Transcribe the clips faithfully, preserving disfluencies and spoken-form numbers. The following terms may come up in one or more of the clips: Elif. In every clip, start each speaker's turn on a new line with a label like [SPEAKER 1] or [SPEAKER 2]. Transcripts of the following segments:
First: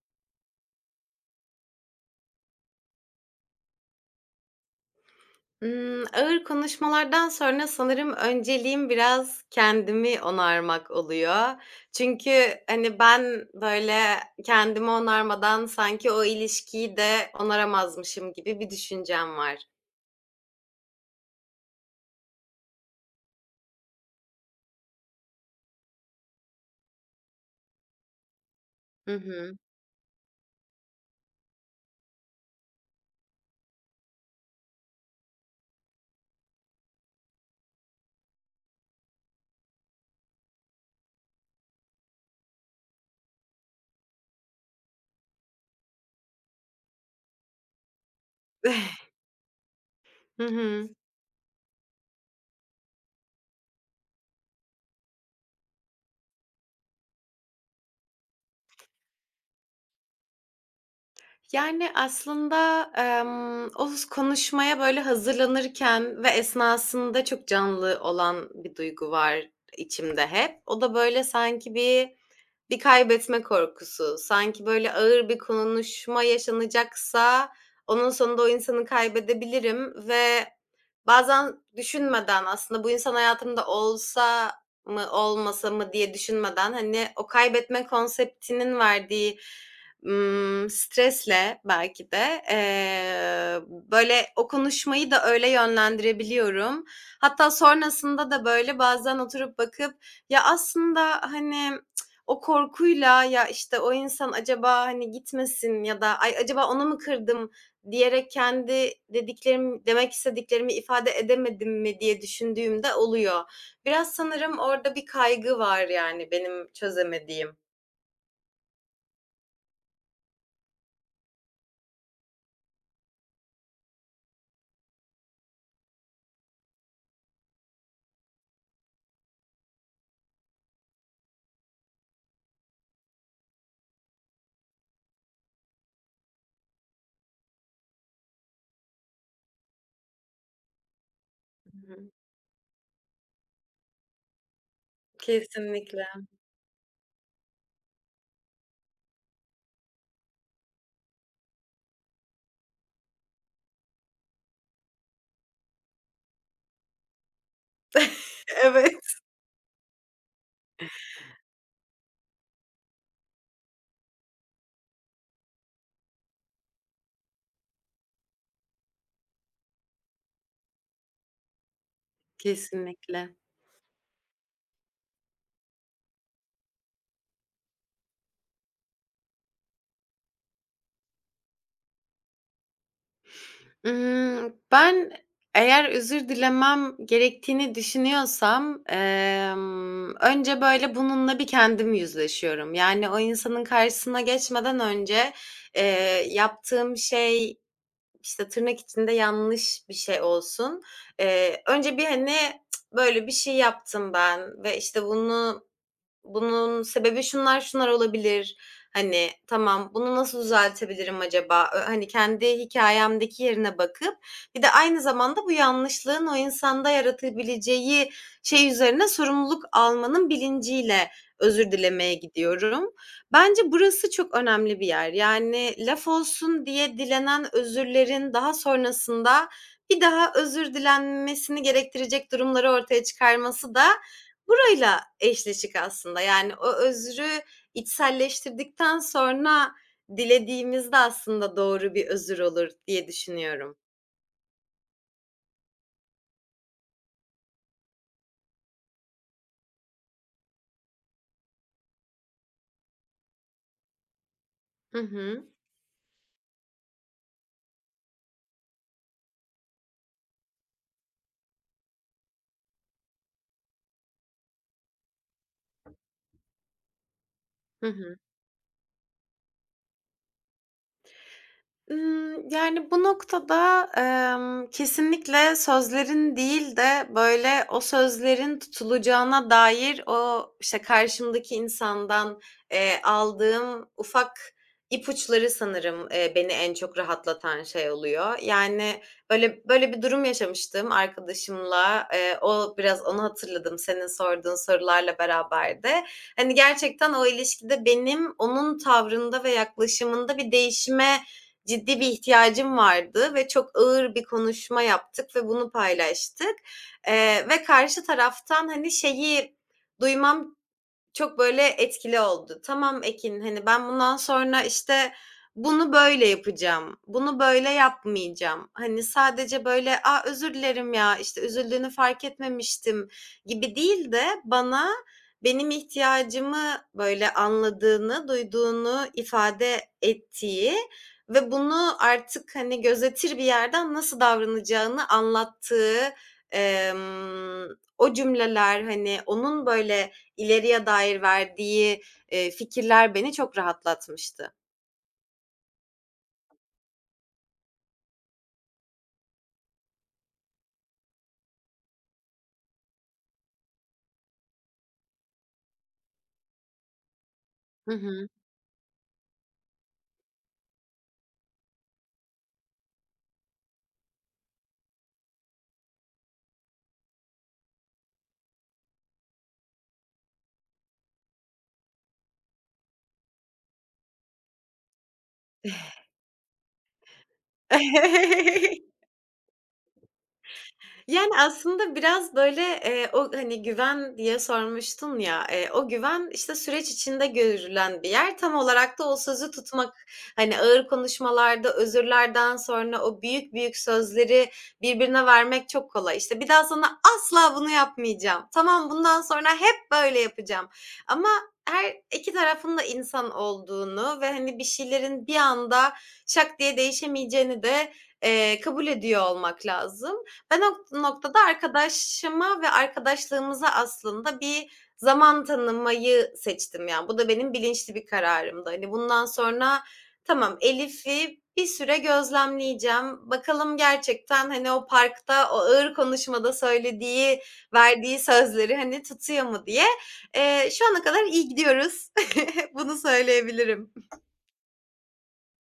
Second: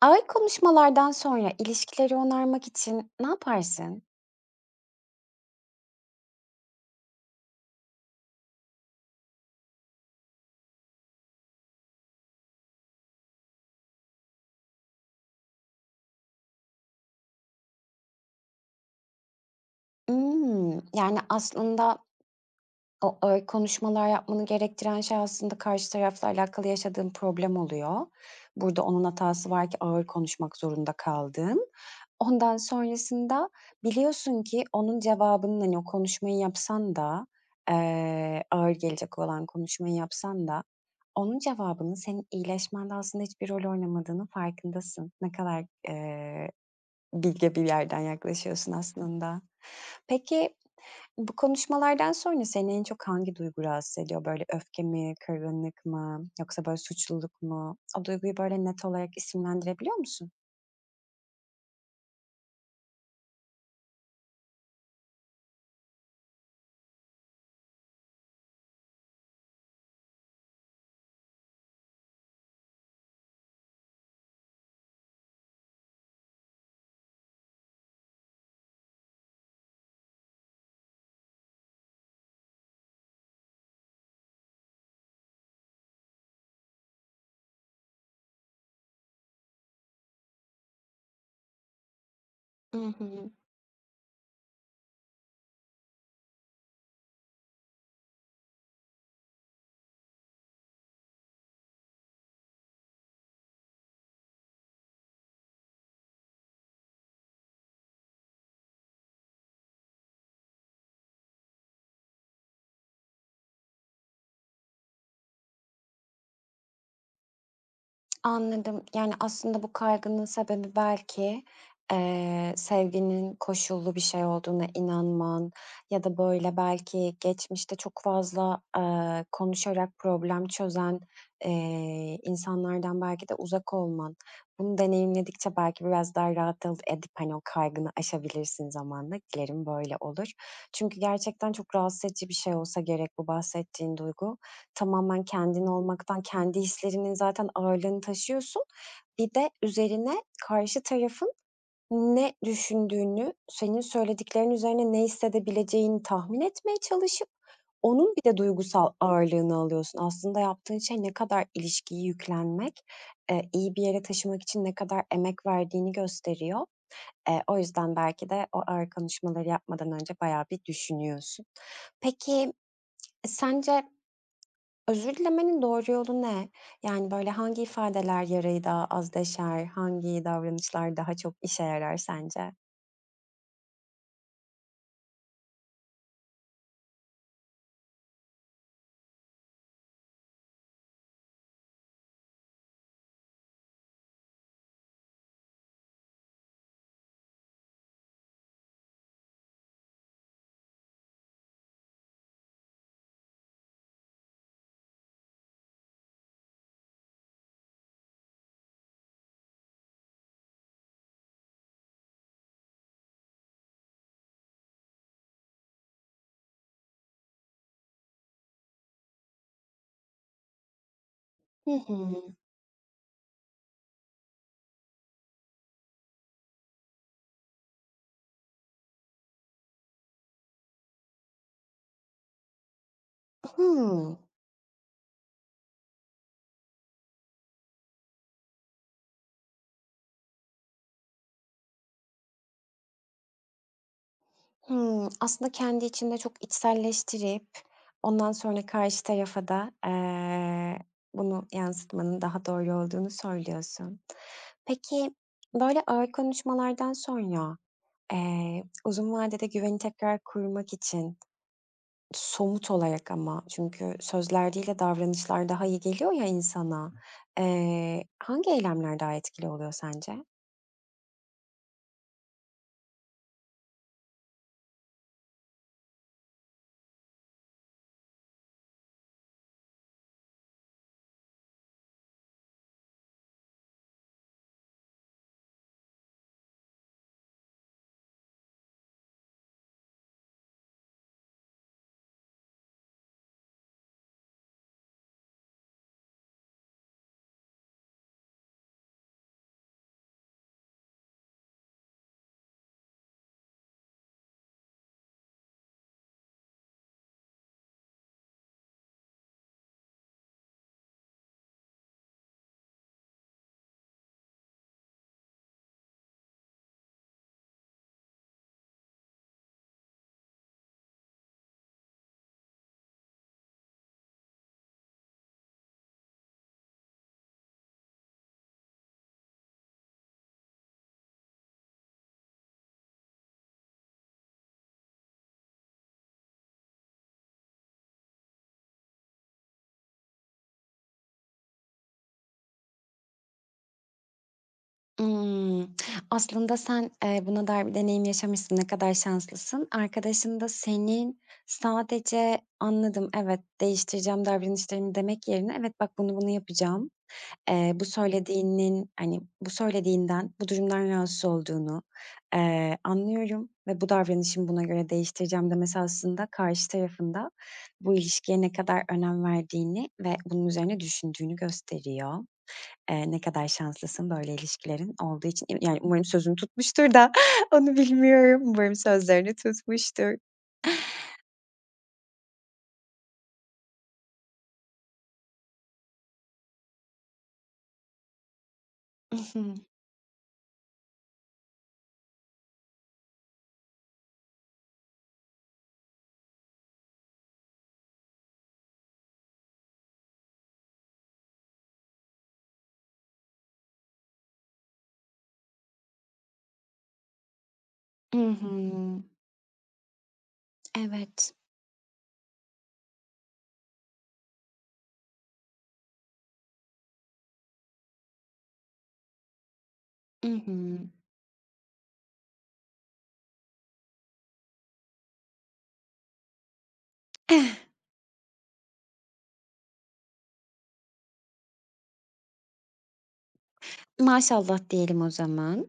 [SPEAKER 1] Ağır konuşmalardan sonra ilişkileri onarmak için ne yaparsın?
[SPEAKER 2] Imm, ağır konuşmalardan sonra sanırım önceliğim biraz kendimi onarmak oluyor. Çünkü, hani, ben, böyle, kendimi onarmadan sanki o ilişkiyi de onaramazmışım gibi bir düşüncem var.
[SPEAKER 1] Imm, yani, aslında o öyle konuşmalar yapmanı gerektiren şey aslında karşı tarafla alakalı yaşadığın problem oluyor. Burada onun
[SPEAKER 2] Hı
[SPEAKER 1] hatası
[SPEAKER 2] hı.
[SPEAKER 1] var ki ağır konuşmak zorunda kaldın. Ondan sonrasında biliyorsun ki onun cevabının, hani, o konuşmayı yapsan da, eee, ağır gelecek olan konuşmayı yapsan da onun cevabının senin iyileşmende aslında hiçbir rol oynamadığının farkındasın. Ne kadar, eee, bilge bir yerden yaklaşıyorsun aslında.
[SPEAKER 2] Hı
[SPEAKER 1] Peki,
[SPEAKER 2] hı.
[SPEAKER 1] bu konuşmalardan sonra seni en çok hangi duygu rahatsız ediyor? Böyle öfke mi, kırgınlık mı, yoksa böyle suçluluk mu? O duyguyu böyle net olarak isimlendirebiliyor musun?
[SPEAKER 2] Yani, aslında, emm, o konuşmaya, böyle, hazırlanırken ve esnasında çok canlı olan bir duygu var içimde hep. O da, böyle, sanki bir bir kaybetme korkusu, sanki, böyle, ağır bir konuşma yaşanacaksa onun sonunda o insanı kaybedebilirim ve bazen düşünmeden aslında bu insan hayatımda olsa mı, olmasa mı diye düşünmeden, hani, o kaybetme konseptinin verdiği Imm, stresle belki de,
[SPEAKER 1] Hı
[SPEAKER 2] eee, böyle, o konuşmayı da öyle yönlendirebiliyorum. Hatta sonrasında da, böyle, bazen oturup bakıp, ya, aslında, hani, o korkuyla, ya, işte, o insan acaba, hani, gitmesin ya da ay, acaba onu mu kırdım diyerek kendi dediklerim demek istediklerimi ifade edemedim mi diye düşündüğümde oluyor. Biraz sanırım orada bir kaygı var, yani, benim çözemediğim.
[SPEAKER 1] Anladım. Yani, aslında bu kaygının sebebi belki, eee, sevginin koşullu bir şey olduğuna inanman ya da, böyle, belki geçmişte çok fazla, eee, konuşarak problem çözen, eee, insanlardan belki de uzak olman. Bunu deneyimledikçe belki biraz daha rahat al edip, hani, o kaygını aşabilirsin zamanla. Dilerim böyle olur. Çünkü gerçekten çok
[SPEAKER 2] Hı
[SPEAKER 1] rahatsız
[SPEAKER 2] hı.
[SPEAKER 1] edici bir şey olsa gerek bu bahsettiğin duygu. Tamamen kendin
[SPEAKER 2] Kesinlikle.
[SPEAKER 1] olmaktan, kendi hislerinin zaten ağırlığını taşıyorsun. Bir de üzerine karşı tarafın ne düşündüğünü, senin söylediklerin üzerine ne hissedebileceğini tahmin etmeye çalışıp onun bir de duygusal
[SPEAKER 2] Evet,
[SPEAKER 1] ağırlığını alıyorsun. Aslında yaptığın şey ne kadar ilişkiyi yüklenmek, eee, iyi bir yere taşımak için ne kadar emek verdiğini gösteriyor. Eee, o yüzden belki de o ağır konuşmaları yapmadan önce bayağı bir düşünüyorsun. Peki,
[SPEAKER 2] kesinlikle.
[SPEAKER 1] sence özür dilemenin doğru yolu ne? Yani, böyle, hangi ifadeler yarayı daha az deşer, hangi davranışlar daha çok işe yarar sence?
[SPEAKER 2] Imm, ben eğer özür dilemem gerektiğini düşünüyorsam, emm, önce, böyle, bununla bir kendim yüzleşiyorum. Yani o insanın karşısına geçmeden önce, eee, yaptığım şey, işte, tırnak içinde yanlış bir şey olsun. Eee, önce bir, hani, "Cık, "Böyle bir şey yaptım ben ve, işte, bunu bunun sebebi şunlar şunlar olabilir. Hani, tamam, bunu nasıl düzeltebilirim acaba? Ö hani, kendi hikayemdeki yerine bakıp bir de aynı zamanda bu yanlışlığın o insanda yaratabileceği şey üzerine sorumluluk almanın bilinciyle
[SPEAKER 1] Hı
[SPEAKER 2] özür dilemeye
[SPEAKER 1] hı.
[SPEAKER 2] gidiyorum. Bence burası çok önemli bir yer. Yani laf olsun diye dilenen özürlerin daha sonrasında bir daha özür dilenmesini gerektirecek durumları ortaya çıkarması da
[SPEAKER 1] Hıı.
[SPEAKER 2] burayla eşleşik aslında. Yani o özrü içselleştirdikten sonra dilediğimizde aslında doğru bir özür olur diye düşünüyorum.
[SPEAKER 1] Hımm, aslında kendi içinde çok içselleştirip ondan sonra karşı tarafa da, eee, bunu yansıtmanın daha doğru olduğunu söylüyorsun.
[SPEAKER 2] Hı
[SPEAKER 1] Peki,
[SPEAKER 2] hı.
[SPEAKER 1] böyle ağır konuşmalardan sonra, eee, uzun vadede güveni tekrar kurmak için somut olarak, ama çünkü sözler değil de davranışlar daha iyi geliyor ya insana,
[SPEAKER 2] Hı
[SPEAKER 1] eee,
[SPEAKER 2] hı.
[SPEAKER 1] hangi eylemler daha etkili oluyor sence?
[SPEAKER 2] Imm, yani, bu noktada, emm, kesinlikle sözlerin değil de, böyle, o sözlerin tutulacağına dair o, işte, karşımdaki insandan, eee, aldığım ufak ipuçları sanırım, eee, beni en çok rahatlatan şey oluyor. Yani, böyle böyle bir durum yaşamıştım arkadaşımla. Eee, o biraz onu hatırladım senin sorduğun sorularla beraber de. Hani, gerçekten o ilişkide benim onun tavrında ve yaklaşımında bir değişime ciddi bir ihtiyacım vardı ve çok ağır bir konuşma yaptık ve bunu paylaştık. Eee, ve karşı taraftan, hani, şeyi duymam çok böyle etkili oldu. "Tamam Ekin, hani, ben bundan sonra, işte, bunu böyle yapacağım, bunu böyle yapmayacağım." Hani, sadece böyle, "A, özür dilerim ya, işte, üzüldüğünü fark etmemiştim." gibi değil de bana benim ihtiyacımı böyle anladığını, duyduğunu ifade ettiği ve bunu artık, hani, gözetir bir yerden nasıl davranacağını anlattığı, emm, o cümleler, hani, onun böyle İleriye dair verdiği, eee, fikirler beni çok rahatlatmıştı.
[SPEAKER 1] Imm, Aslında sen, eee, buna dair bir deneyim yaşamışsın. Ne kadar şanslısın. Arkadaşın da senin sadece "Anladım, evet, değiştireceğim davranışlarımı." demek yerine "Evet, bak, bunu bunu yapacağım. Eee, bu
[SPEAKER 2] Hı hı.
[SPEAKER 1] söylediğinin, hani, bu söylediğinden, bu durumdan rahatsız olduğunu, eee, anlıyorum ve bu davranışımı buna göre değiştireceğim." demesi aslında karşı tarafında bu ilişkiye ne kadar önem verdiğini ve bunun üzerine düşündüğünü gösteriyor. Eee, ne kadar şanslısın böyle ilişkilerin olduğu için. İ yani umarım sözünü tutmuştur da onu bilmiyorum. Umarım sözlerini tutmuştur.
[SPEAKER 2] Yani, aslında biraz, böyle, eee, o, hani, güven diye sormuştun ya, eee, o güven, işte, süreç içinde görülen bir yer. Tam olarak da
[SPEAKER 1] I
[SPEAKER 2] o sözü
[SPEAKER 1] hı.
[SPEAKER 2] tutmak, hani, ağır konuşmalarda, özürlerden sonra o büyük büyük sözleri birbirine vermek çok kolay. İşte, "Bir daha sana asla bunu yapmayacağım. Tamam, bundan sonra hep böyle yapacağım." Ama her iki tarafın da insan olduğunu ve, hani, bir şeylerin bir anda şak diye değişemeyeceğini de,
[SPEAKER 1] I hı.
[SPEAKER 2] eee, kabul ediyor olmak lazım. Ben o
[SPEAKER 1] Evet.
[SPEAKER 2] noktada arkadaşıma ve arkadaşlığımıza aslında bir zaman tanımayı seçtim, yani. Bu da benim bilinçli bir kararımdı. Hani, bundan sonra tamam,
[SPEAKER 1] I
[SPEAKER 2] Elif'i bir süre gözlemleyeceğim. Bakalım gerçekten, hani, o parkta o ağır konuşmada
[SPEAKER 1] hı.
[SPEAKER 2] söylediği, verdiği sözleri, hani, tutuyor mu diye. Eee, şu ana kadar iyi gidiyoruz. Bunu söyleyebilirim.
[SPEAKER 1] Maşallah diyelim o zaman.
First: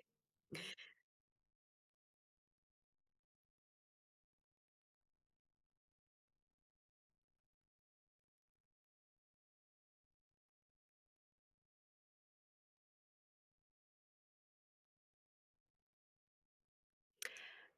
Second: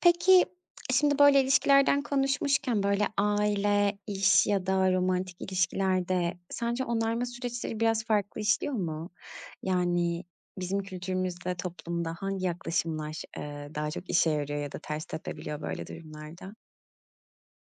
[SPEAKER 1] Peki, şimdi böyle ilişkilerden konuşmuşken, böyle, aile, iş ya da romantik ilişkilerde sence onarma süreçleri biraz farklı işliyor mu? Yani, bizim kültürümüzde, toplumda hangi yaklaşımlar, eee, daha çok işe yarıyor ya da ters tepebiliyor böyle durumlarda?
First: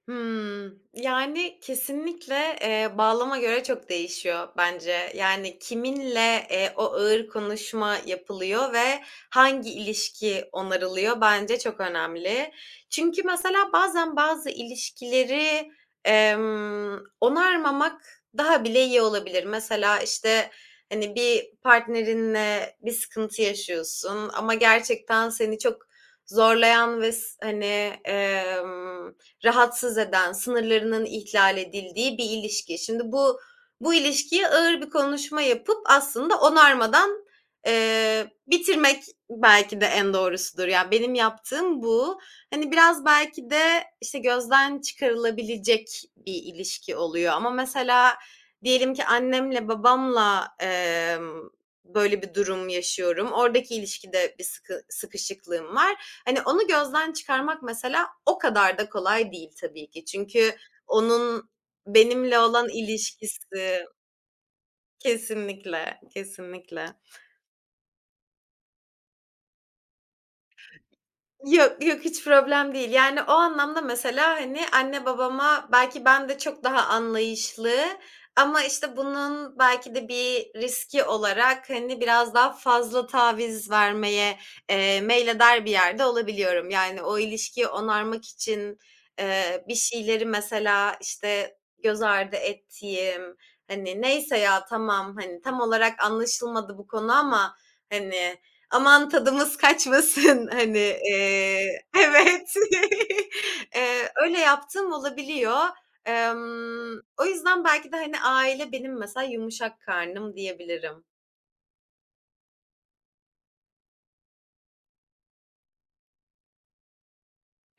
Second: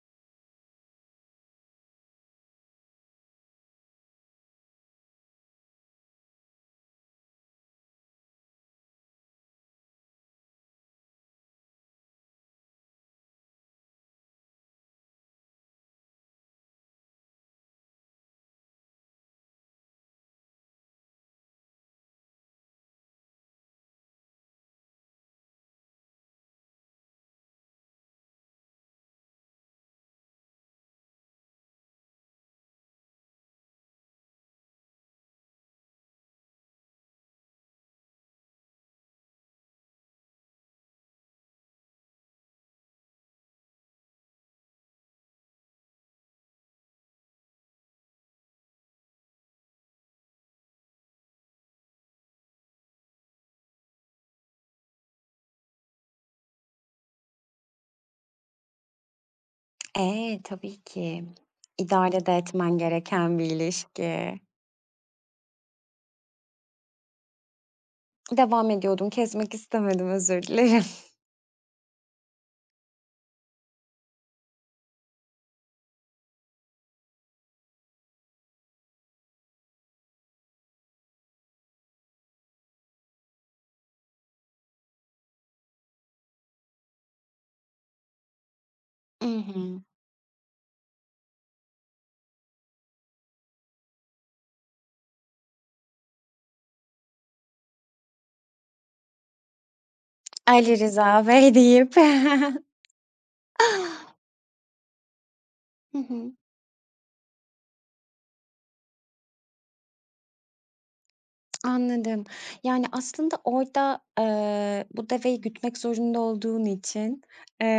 [SPEAKER 2] Hımm. Yani, kesinlikle, eee, bağlama göre çok değişiyor bence. Yani, kiminle, eee, o ağır konuşma yapılıyor ve hangi ilişki onarılıyor bence çok önemli. Çünkü mesela bazen bazı ilişkileri, emm, onarmamak daha bile iyi olabilir. Mesela, işte, hani, bir partnerinle bir sıkıntı yaşıyorsun ama gerçekten seni çok zorlayan ve s hani, emm, rahatsız eden, sınırlarının ihlal edildiği bir ilişki. Şimdi bu bu ilişkiye ağır bir konuşma yapıp aslında onarmadan eee, bitirmek belki de en doğrusudur. Yani benim yaptığım bu. Hani biraz belki de işte gözden çıkarılabilecek bir ilişki oluyor. Ama mesela diyelim ki annemle babamla eee, böyle bir durum yaşıyorum. Oradaki ilişkide bir sıkı, sıkışıklığım var. Hani, onu gözden çıkarmak mesela o kadar da kolay değil tabii ki.
[SPEAKER 1] Ee,
[SPEAKER 2] Çünkü
[SPEAKER 1] tabii ki.
[SPEAKER 2] onun
[SPEAKER 1] İdare de
[SPEAKER 2] benimle olan
[SPEAKER 1] etmen gereken bir
[SPEAKER 2] ilişkisi.
[SPEAKER 1] ilişki.
[SPEAKER 2] Kesinlikle, kesinlikle.
[SPEAKER 1] Devam ediyordum, kesmek istemedim, özür dilerim.
[SPEAKER 2] Yok, yok hiç problem değil. Yani o anlamda mesela, hani, anne babama belki ben de çok daha anlayışlı ama, işte, bunun belki de bir riski olarak, hani, biraz daha fazla taviz vermeye, eee, meyleder bir yerde olabiliyorum. Yani o ilişkiyi onarmak için,
[SPEAKER 1] I
[SPEAKER 2] eee, bir
[SPEAKER 1] hı.
[SPEAKER 2] şeyleri mesela, işte, göz ardı ettiğim, hani, neyse ya tamam, hani, tam olarak anlaşılmadı bu konu ama, hani, aman tadımız kaçmasın
[SPEAKER 1] Ali
[SPEAKER 2] hani,
[SPEAKER 1] Rıza Bey
[SPEAKER 2] eee,
[SPEAKER 1] deyip.
[SPEAKER 2] evet. Eee, öyle yaptığım olabiliyor.
[SPEAKER 1] Hı hı.
[SPEAKER 2] Emm, o yüzden belki de, hani, aile benim mesela yumuşak karnım diyebilirim.
[SPEAKER 1] Anladım. Yani, aslında orada, eee, bu deveyi gütmek zorunda olduğun için,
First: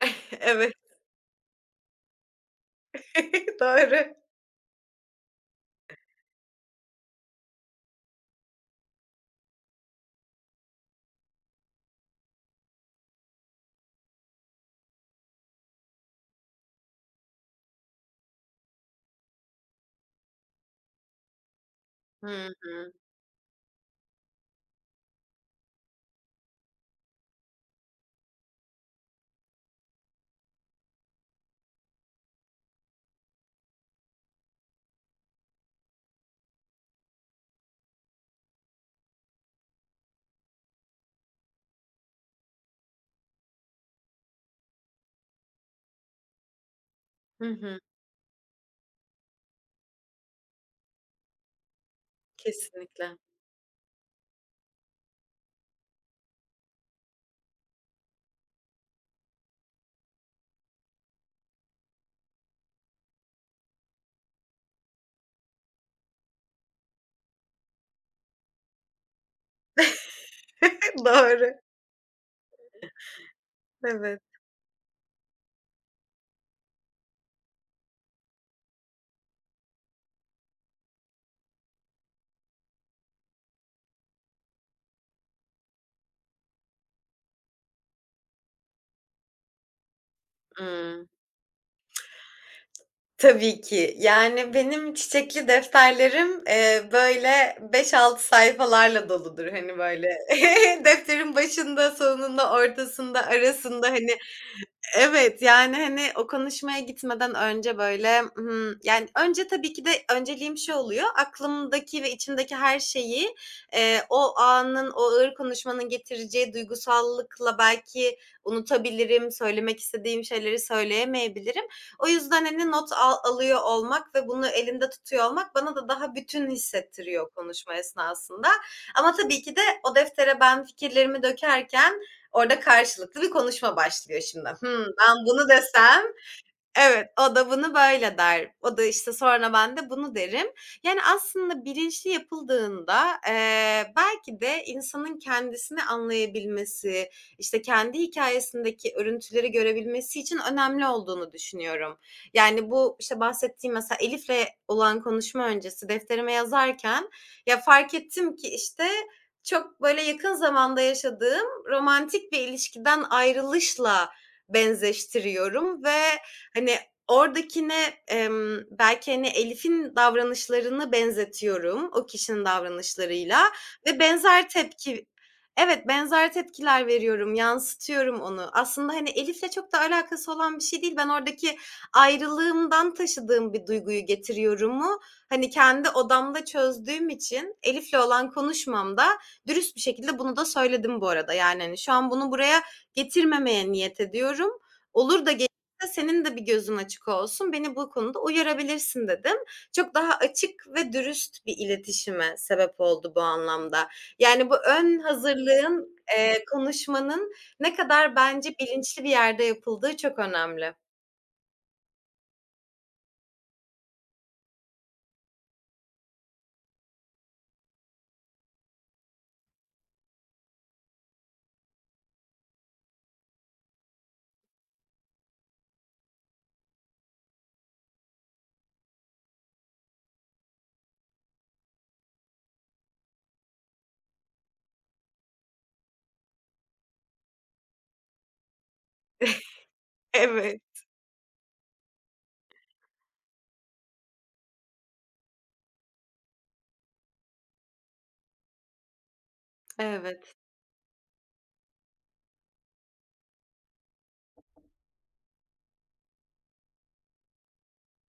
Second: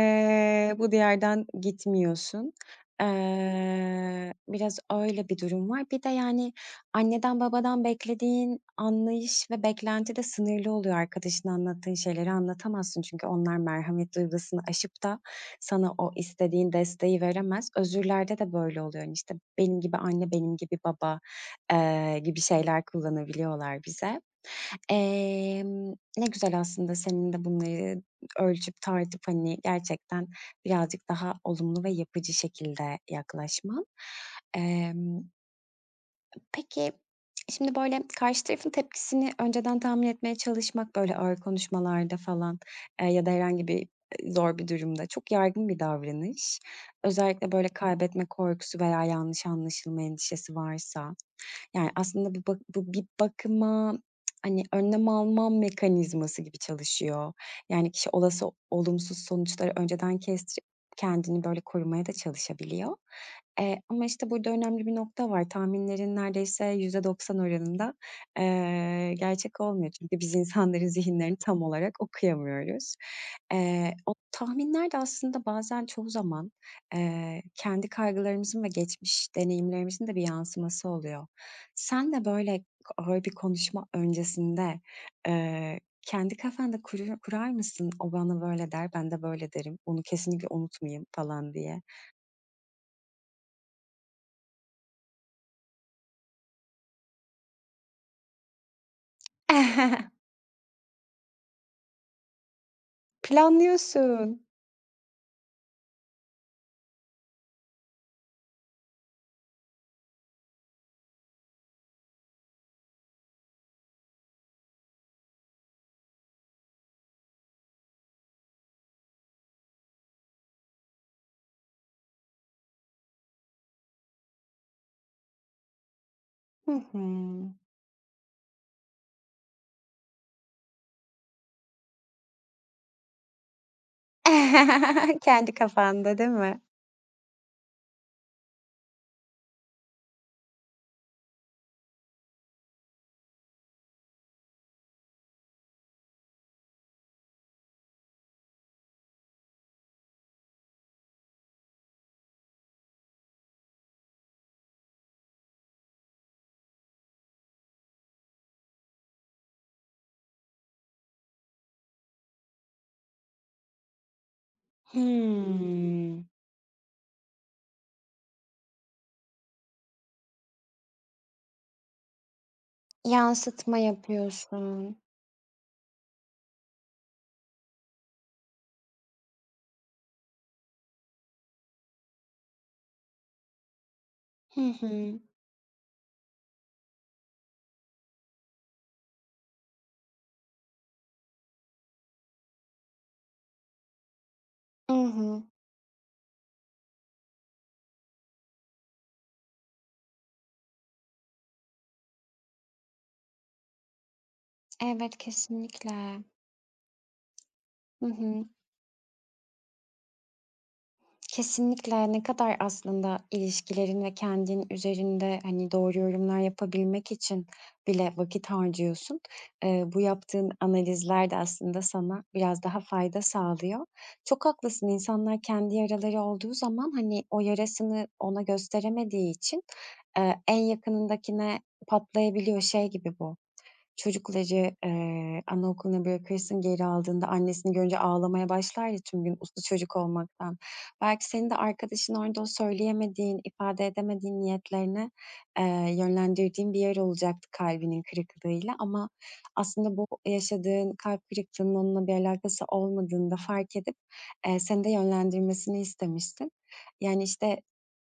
[SPEAKER 2] Evet,
[SPEAKER 1] bu diyardan gitmiyorsun.
[SPEAKER 2] doğru.
[SPEAKER 1] Eee, biraz öyle bir durum var. Bir de, yani, anneden babadan beklediğin anlayış ve beklenti de sınırlı oluyor. Arkadaşına anlattığın şeyleri anlatamazsın çünkü onlar merhamet duygusunu aşıp da sana o istediğin desteği veremez. Özürlerde de böyle oluyor. Hani, işte, benim gibi anne, benim gibi baba eee, gibi
[SPEAKER 2] Hı
[SPEAKER 1] şeyler
[SPEAKER 2] hı.
[SPEAKER 1] kullanabiliyorlar bize. Emm, Ne güzel aslında senin de bunları ölçüp tartıp, hani, gerçekten birazcık daha olumlu ve yapıcı şekilde yaklaşman. Emm, peki, şimdi, böyle, karşı tarafın tepkisini önceden tahmin etmeye çalışmak, böyle, ağır konuşmalarda falan, eee, ya da herhangi bir, eee, zor bir durumda çok yaygın bir davranış.
[SPEAKER 2] Hı
[SPEAKER 1] Özellikle, böyle,
[SPEAKER 2] hı.
[SPEAKER 1] kaybetme korkusu veya yanlış anlaşılma endişesi varsa. Yani, aslında bu bak bu bir
[SPEAKER 2] Kesinlikle.
[SPEAKER 1] bakıma, hani, önlem alma mekanizması gibi çalışıyor. Yani, kişi olası olumsuz sonuçları önceden kestirip kendini böyle korumaya da çalışabiliyor. Eee, ama, işte, burada önemli bir nokta var. Tahminlerin neredeyse yüzde doksan oranında, eee, gerçek olmuyor. Çünkü biz insanların zihinlerini
[SPEAKER 2] Doğru.
[SPEAKER 1] tam olarak okuyamıyoruz. Eee, o
[SPEAKER 2] Evet.
[SPEAKER 1] tahminler de aslında bazen çoğu zaman, eee, kendi kaygılarımızın ve geçmiş deneyimlerimizin de bir yansıması oluyor. Sen de böyle ağır bir konuşma öncesinde, eee, kendi kafanda kuruyor kurar mısın? "O bana böyle der, ben de böyle derim. Onu kesinlikle unutmayayım."
[SPEAKER 2] Hıı.
[SPEAKER 1] falan diye.
[SPEAKER 2] Tabii ki. Yani benim çiçekli defterlerim, eee, böyle beş altı sayfalarla doludur. Hani, böyle defterin başında, sonunda, ortasında, arasında, hani,
[SPEAKER 1] Planlıyorsun.
[SPEAKER 2] evet, yani, hani, o konuşmaya gitmeden önce, böyle, hımm, yani, önce tabii ki de önceliğim şey oluyor, aklımdaki ve içimdeki her şeyi, eee, o anın, o ağır konuşmanın getireceği duygusallıkla belki unutabilirim, söylemek istediğim şeyleri söyleyemeyebilirim. O yüzden, hani, not al alıyor olmak ve bunu elinde tutuyor olmak bana da daha bütün
[SPEAKER 1] Hı hı.
[SPEAKER 2] hissettiriyor konuşma esnasında. Ama tabii ki de o deftere ben fikirlerimi dökerken, orada karşılıklı bir konuşma başlıyor şimdi. Hımm, ben bunu
[SPEAKER 1] Kendi
[SPEAKER 2] desem,
[SPEAKER 1] kafanda değil mi?
[SPEAKER 2] evet, o da bunu böyle der. O da, işte, sonra ben de bunu derim. Yani, aslında bilinçli yapıldığında, eee, belki de insanın kendisini anlayabilmesi, işte, kendi hikâyesindeki örüntüleri görebilmesi için önemli olduğunu düşünüyorum. Yani, bu, işte, bahsettiğim mesela Elif'le olan konuşma öncesi defterime yazarken ya, fark ettim ki, işte, çok, böyle, yakın zamanda yaşadığım romantik bir ilişkiden ayrılışla benzeştiriyorum ve,
[SPEAKER 1] Hımm.
[SPEAKER 2] hani, oradakine, emm, belki, hani, Elif'in davranışlarını benzetiyorum o kişinin davranışlarıyla
[SPEAKER 1] Yansıtma
[SPEAKER 2] ve benzer
[SPEAKER 1] yapıyorsun.
[SPEAKER 2] tepki evet, benzer tepkiler veriyorum, yansıtıyorum onu. Aslında, hani, Elif'le çok da alakası olan bir şey değil. Ben oradaki ayrılığımdan taşıdığım bir duyguyu
[SPEAKER 1] Hı
[SPEAKER 2] getiriyorumu,
[SPEAKER 1] hı.
[SPEAKER 2] hani, kendi odamda çözdüğüm için Elif'le olan konuşmamda dürüst bir şekilde bunu da söyledim bu arada. Yani, hani, şu an bunu buraya getirmemeye niyet ediyorum.
[SPEAKER 1] I
[SPEAKER 2] Olur da
[SPEAKER 1] hı.
[SPEAKER 2] gelirse senin de bir gözün açık olsun, beni bu konuda uyarabilirsin dedim. Çok daha açık ve dürüst bir iletişime sebep oldu bu anlamda. Yani bu ön
[SPEAKER 1] Evet,
[SPEAKER 2] hazırlığın,
[SPEAKER 1] kesinlikle.
[SPEAKER 2] eee, konuşmanın ne
[SPEAKER 1] Hı
[SPEAKER 2] kadar
[SPEAKER 1] hı.
[SPEAKER 2] bence bilinçli bir yerde yapıldığı çok önemli.
[SPEAKER 1] Kesinlikle. Ne kadar aslında ilişkilerin ve kendin üzerinde, hani, doğru yorumlar yapabilmek için bile vakit harcıyorsun. Eee, bu yaptığın analizler de aslında sana biraz daha fayda sağlıyor. Çok haklısın. İnsanlar kendi yaraları olduğu zaman, hani, o yarasını ona gösteremediği için, eee, en yakınındakine patlayabiliyor. Şey gibi bu, çocukları, eee, anaokuluna bırakırsın, geri aldığında annesini görünce ağlamaya başlar ya tüm gün uslu çocuk olmaktan.
[SPEAKER 2] Evet.
[SPEAKER 1] Belki senin de arkadaşın orada o söyleyemediğin, ifade edemediğin niyetlerini, eee, yönlendirdiğin bir yer olacaktı kalbinin kırıklığıyla, ama aslında bu
[SPEAKER 2] Evet,
[SPEAKER 1] yaşadığın kalp kırıklığının onunla bir alakası olmadığını da fark edip, eee, seni de yönlendirmesini istemişsin. Yani, işte,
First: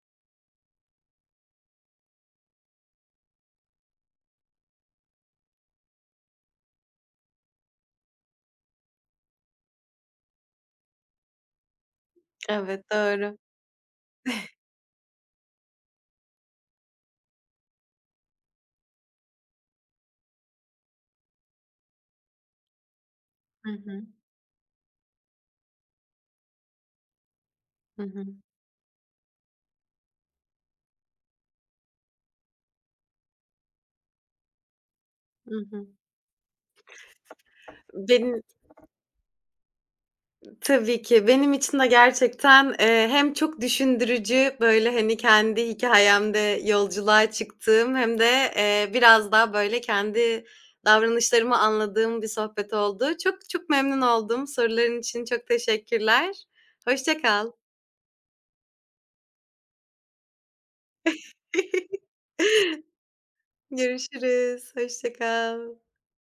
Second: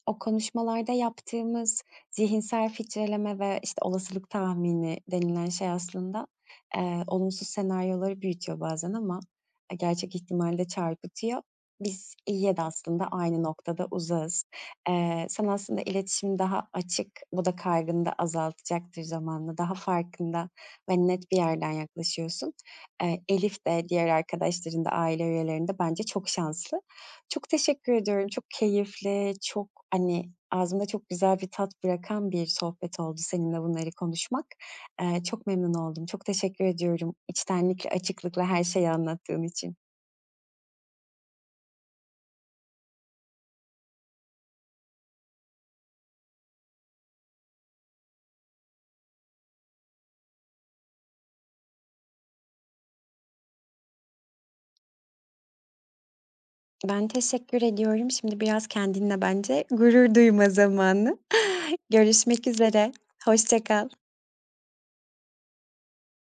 [SPEAKER 1] o konuşmalarda yaptığımız zihinsel filtreleme ve, işte, olasılık tahmini denilen şey aslında, eee, olumsuz senaryoları büyütüyor bazen, ama, eee, gerçek ihtimali çarpıtıyor. Biz iyiye de
[SPEAKER 2] evet,
[SPEAKER 1] aslında
[SPEAKER 2] doğru.
[SPEAKER 1] aynı noktada uzağız. Eee, sen aslında iletişim daha açık, bu da kaygını da azaltacaktır zamanla. Daha farkında ve net bir yerden yaklaşıyorsun. Eee, Elif
[SPEAKER 2] Hı
[SPEAKER 1] de,
[SPEAKER 2] hı.
[SPEAKER 1] diğer arkadaşların da, aile üyelerinde bence çok şanslı. Çok teşekkür
[SPEAKER 2] Hı hı.
[SPEAKER 1] ediyorum. Çok keyifli, çok, hani, ağzımda çok güzel bir tat bırakan bir sohbet oldu seninle bunları konuşmak. Eee, çok
[SPEAKER 2] Hı
[SPEAKER 1] memnun
[SPEAKER 2] hı.
[SPEAKER 1] oldum. Çok teşekkür ediyorum içtenlikle,
[SPEAKER 2] Benim
[SPEAKER 1] açıklıkla her şeyi anlattığın için.
[SPEAKER 2] Tabii ki. Benim için de gerçekten, eee, hem çok düşündürücü, böyle, hani, kendi hikâyemde yolculuğa çıktığım hem de, eee, biraz daha, böyle, kendi davranışlarımı anladığım bir sohbet oldu. Çok çok memnun oldum. Soruların için çok teşekkürler.
[SPEAKER 1] Ben
[SPEAKER 2] Hoşça kal.
[SPEAKER 1] teşekkür ediyorum. Şimdi biraz kendinle bence gurur duyma zamanı. Görüşmek üzere. Hoşça kal.
[SPEAKER 2] Görüşürüz. Hoşça kal.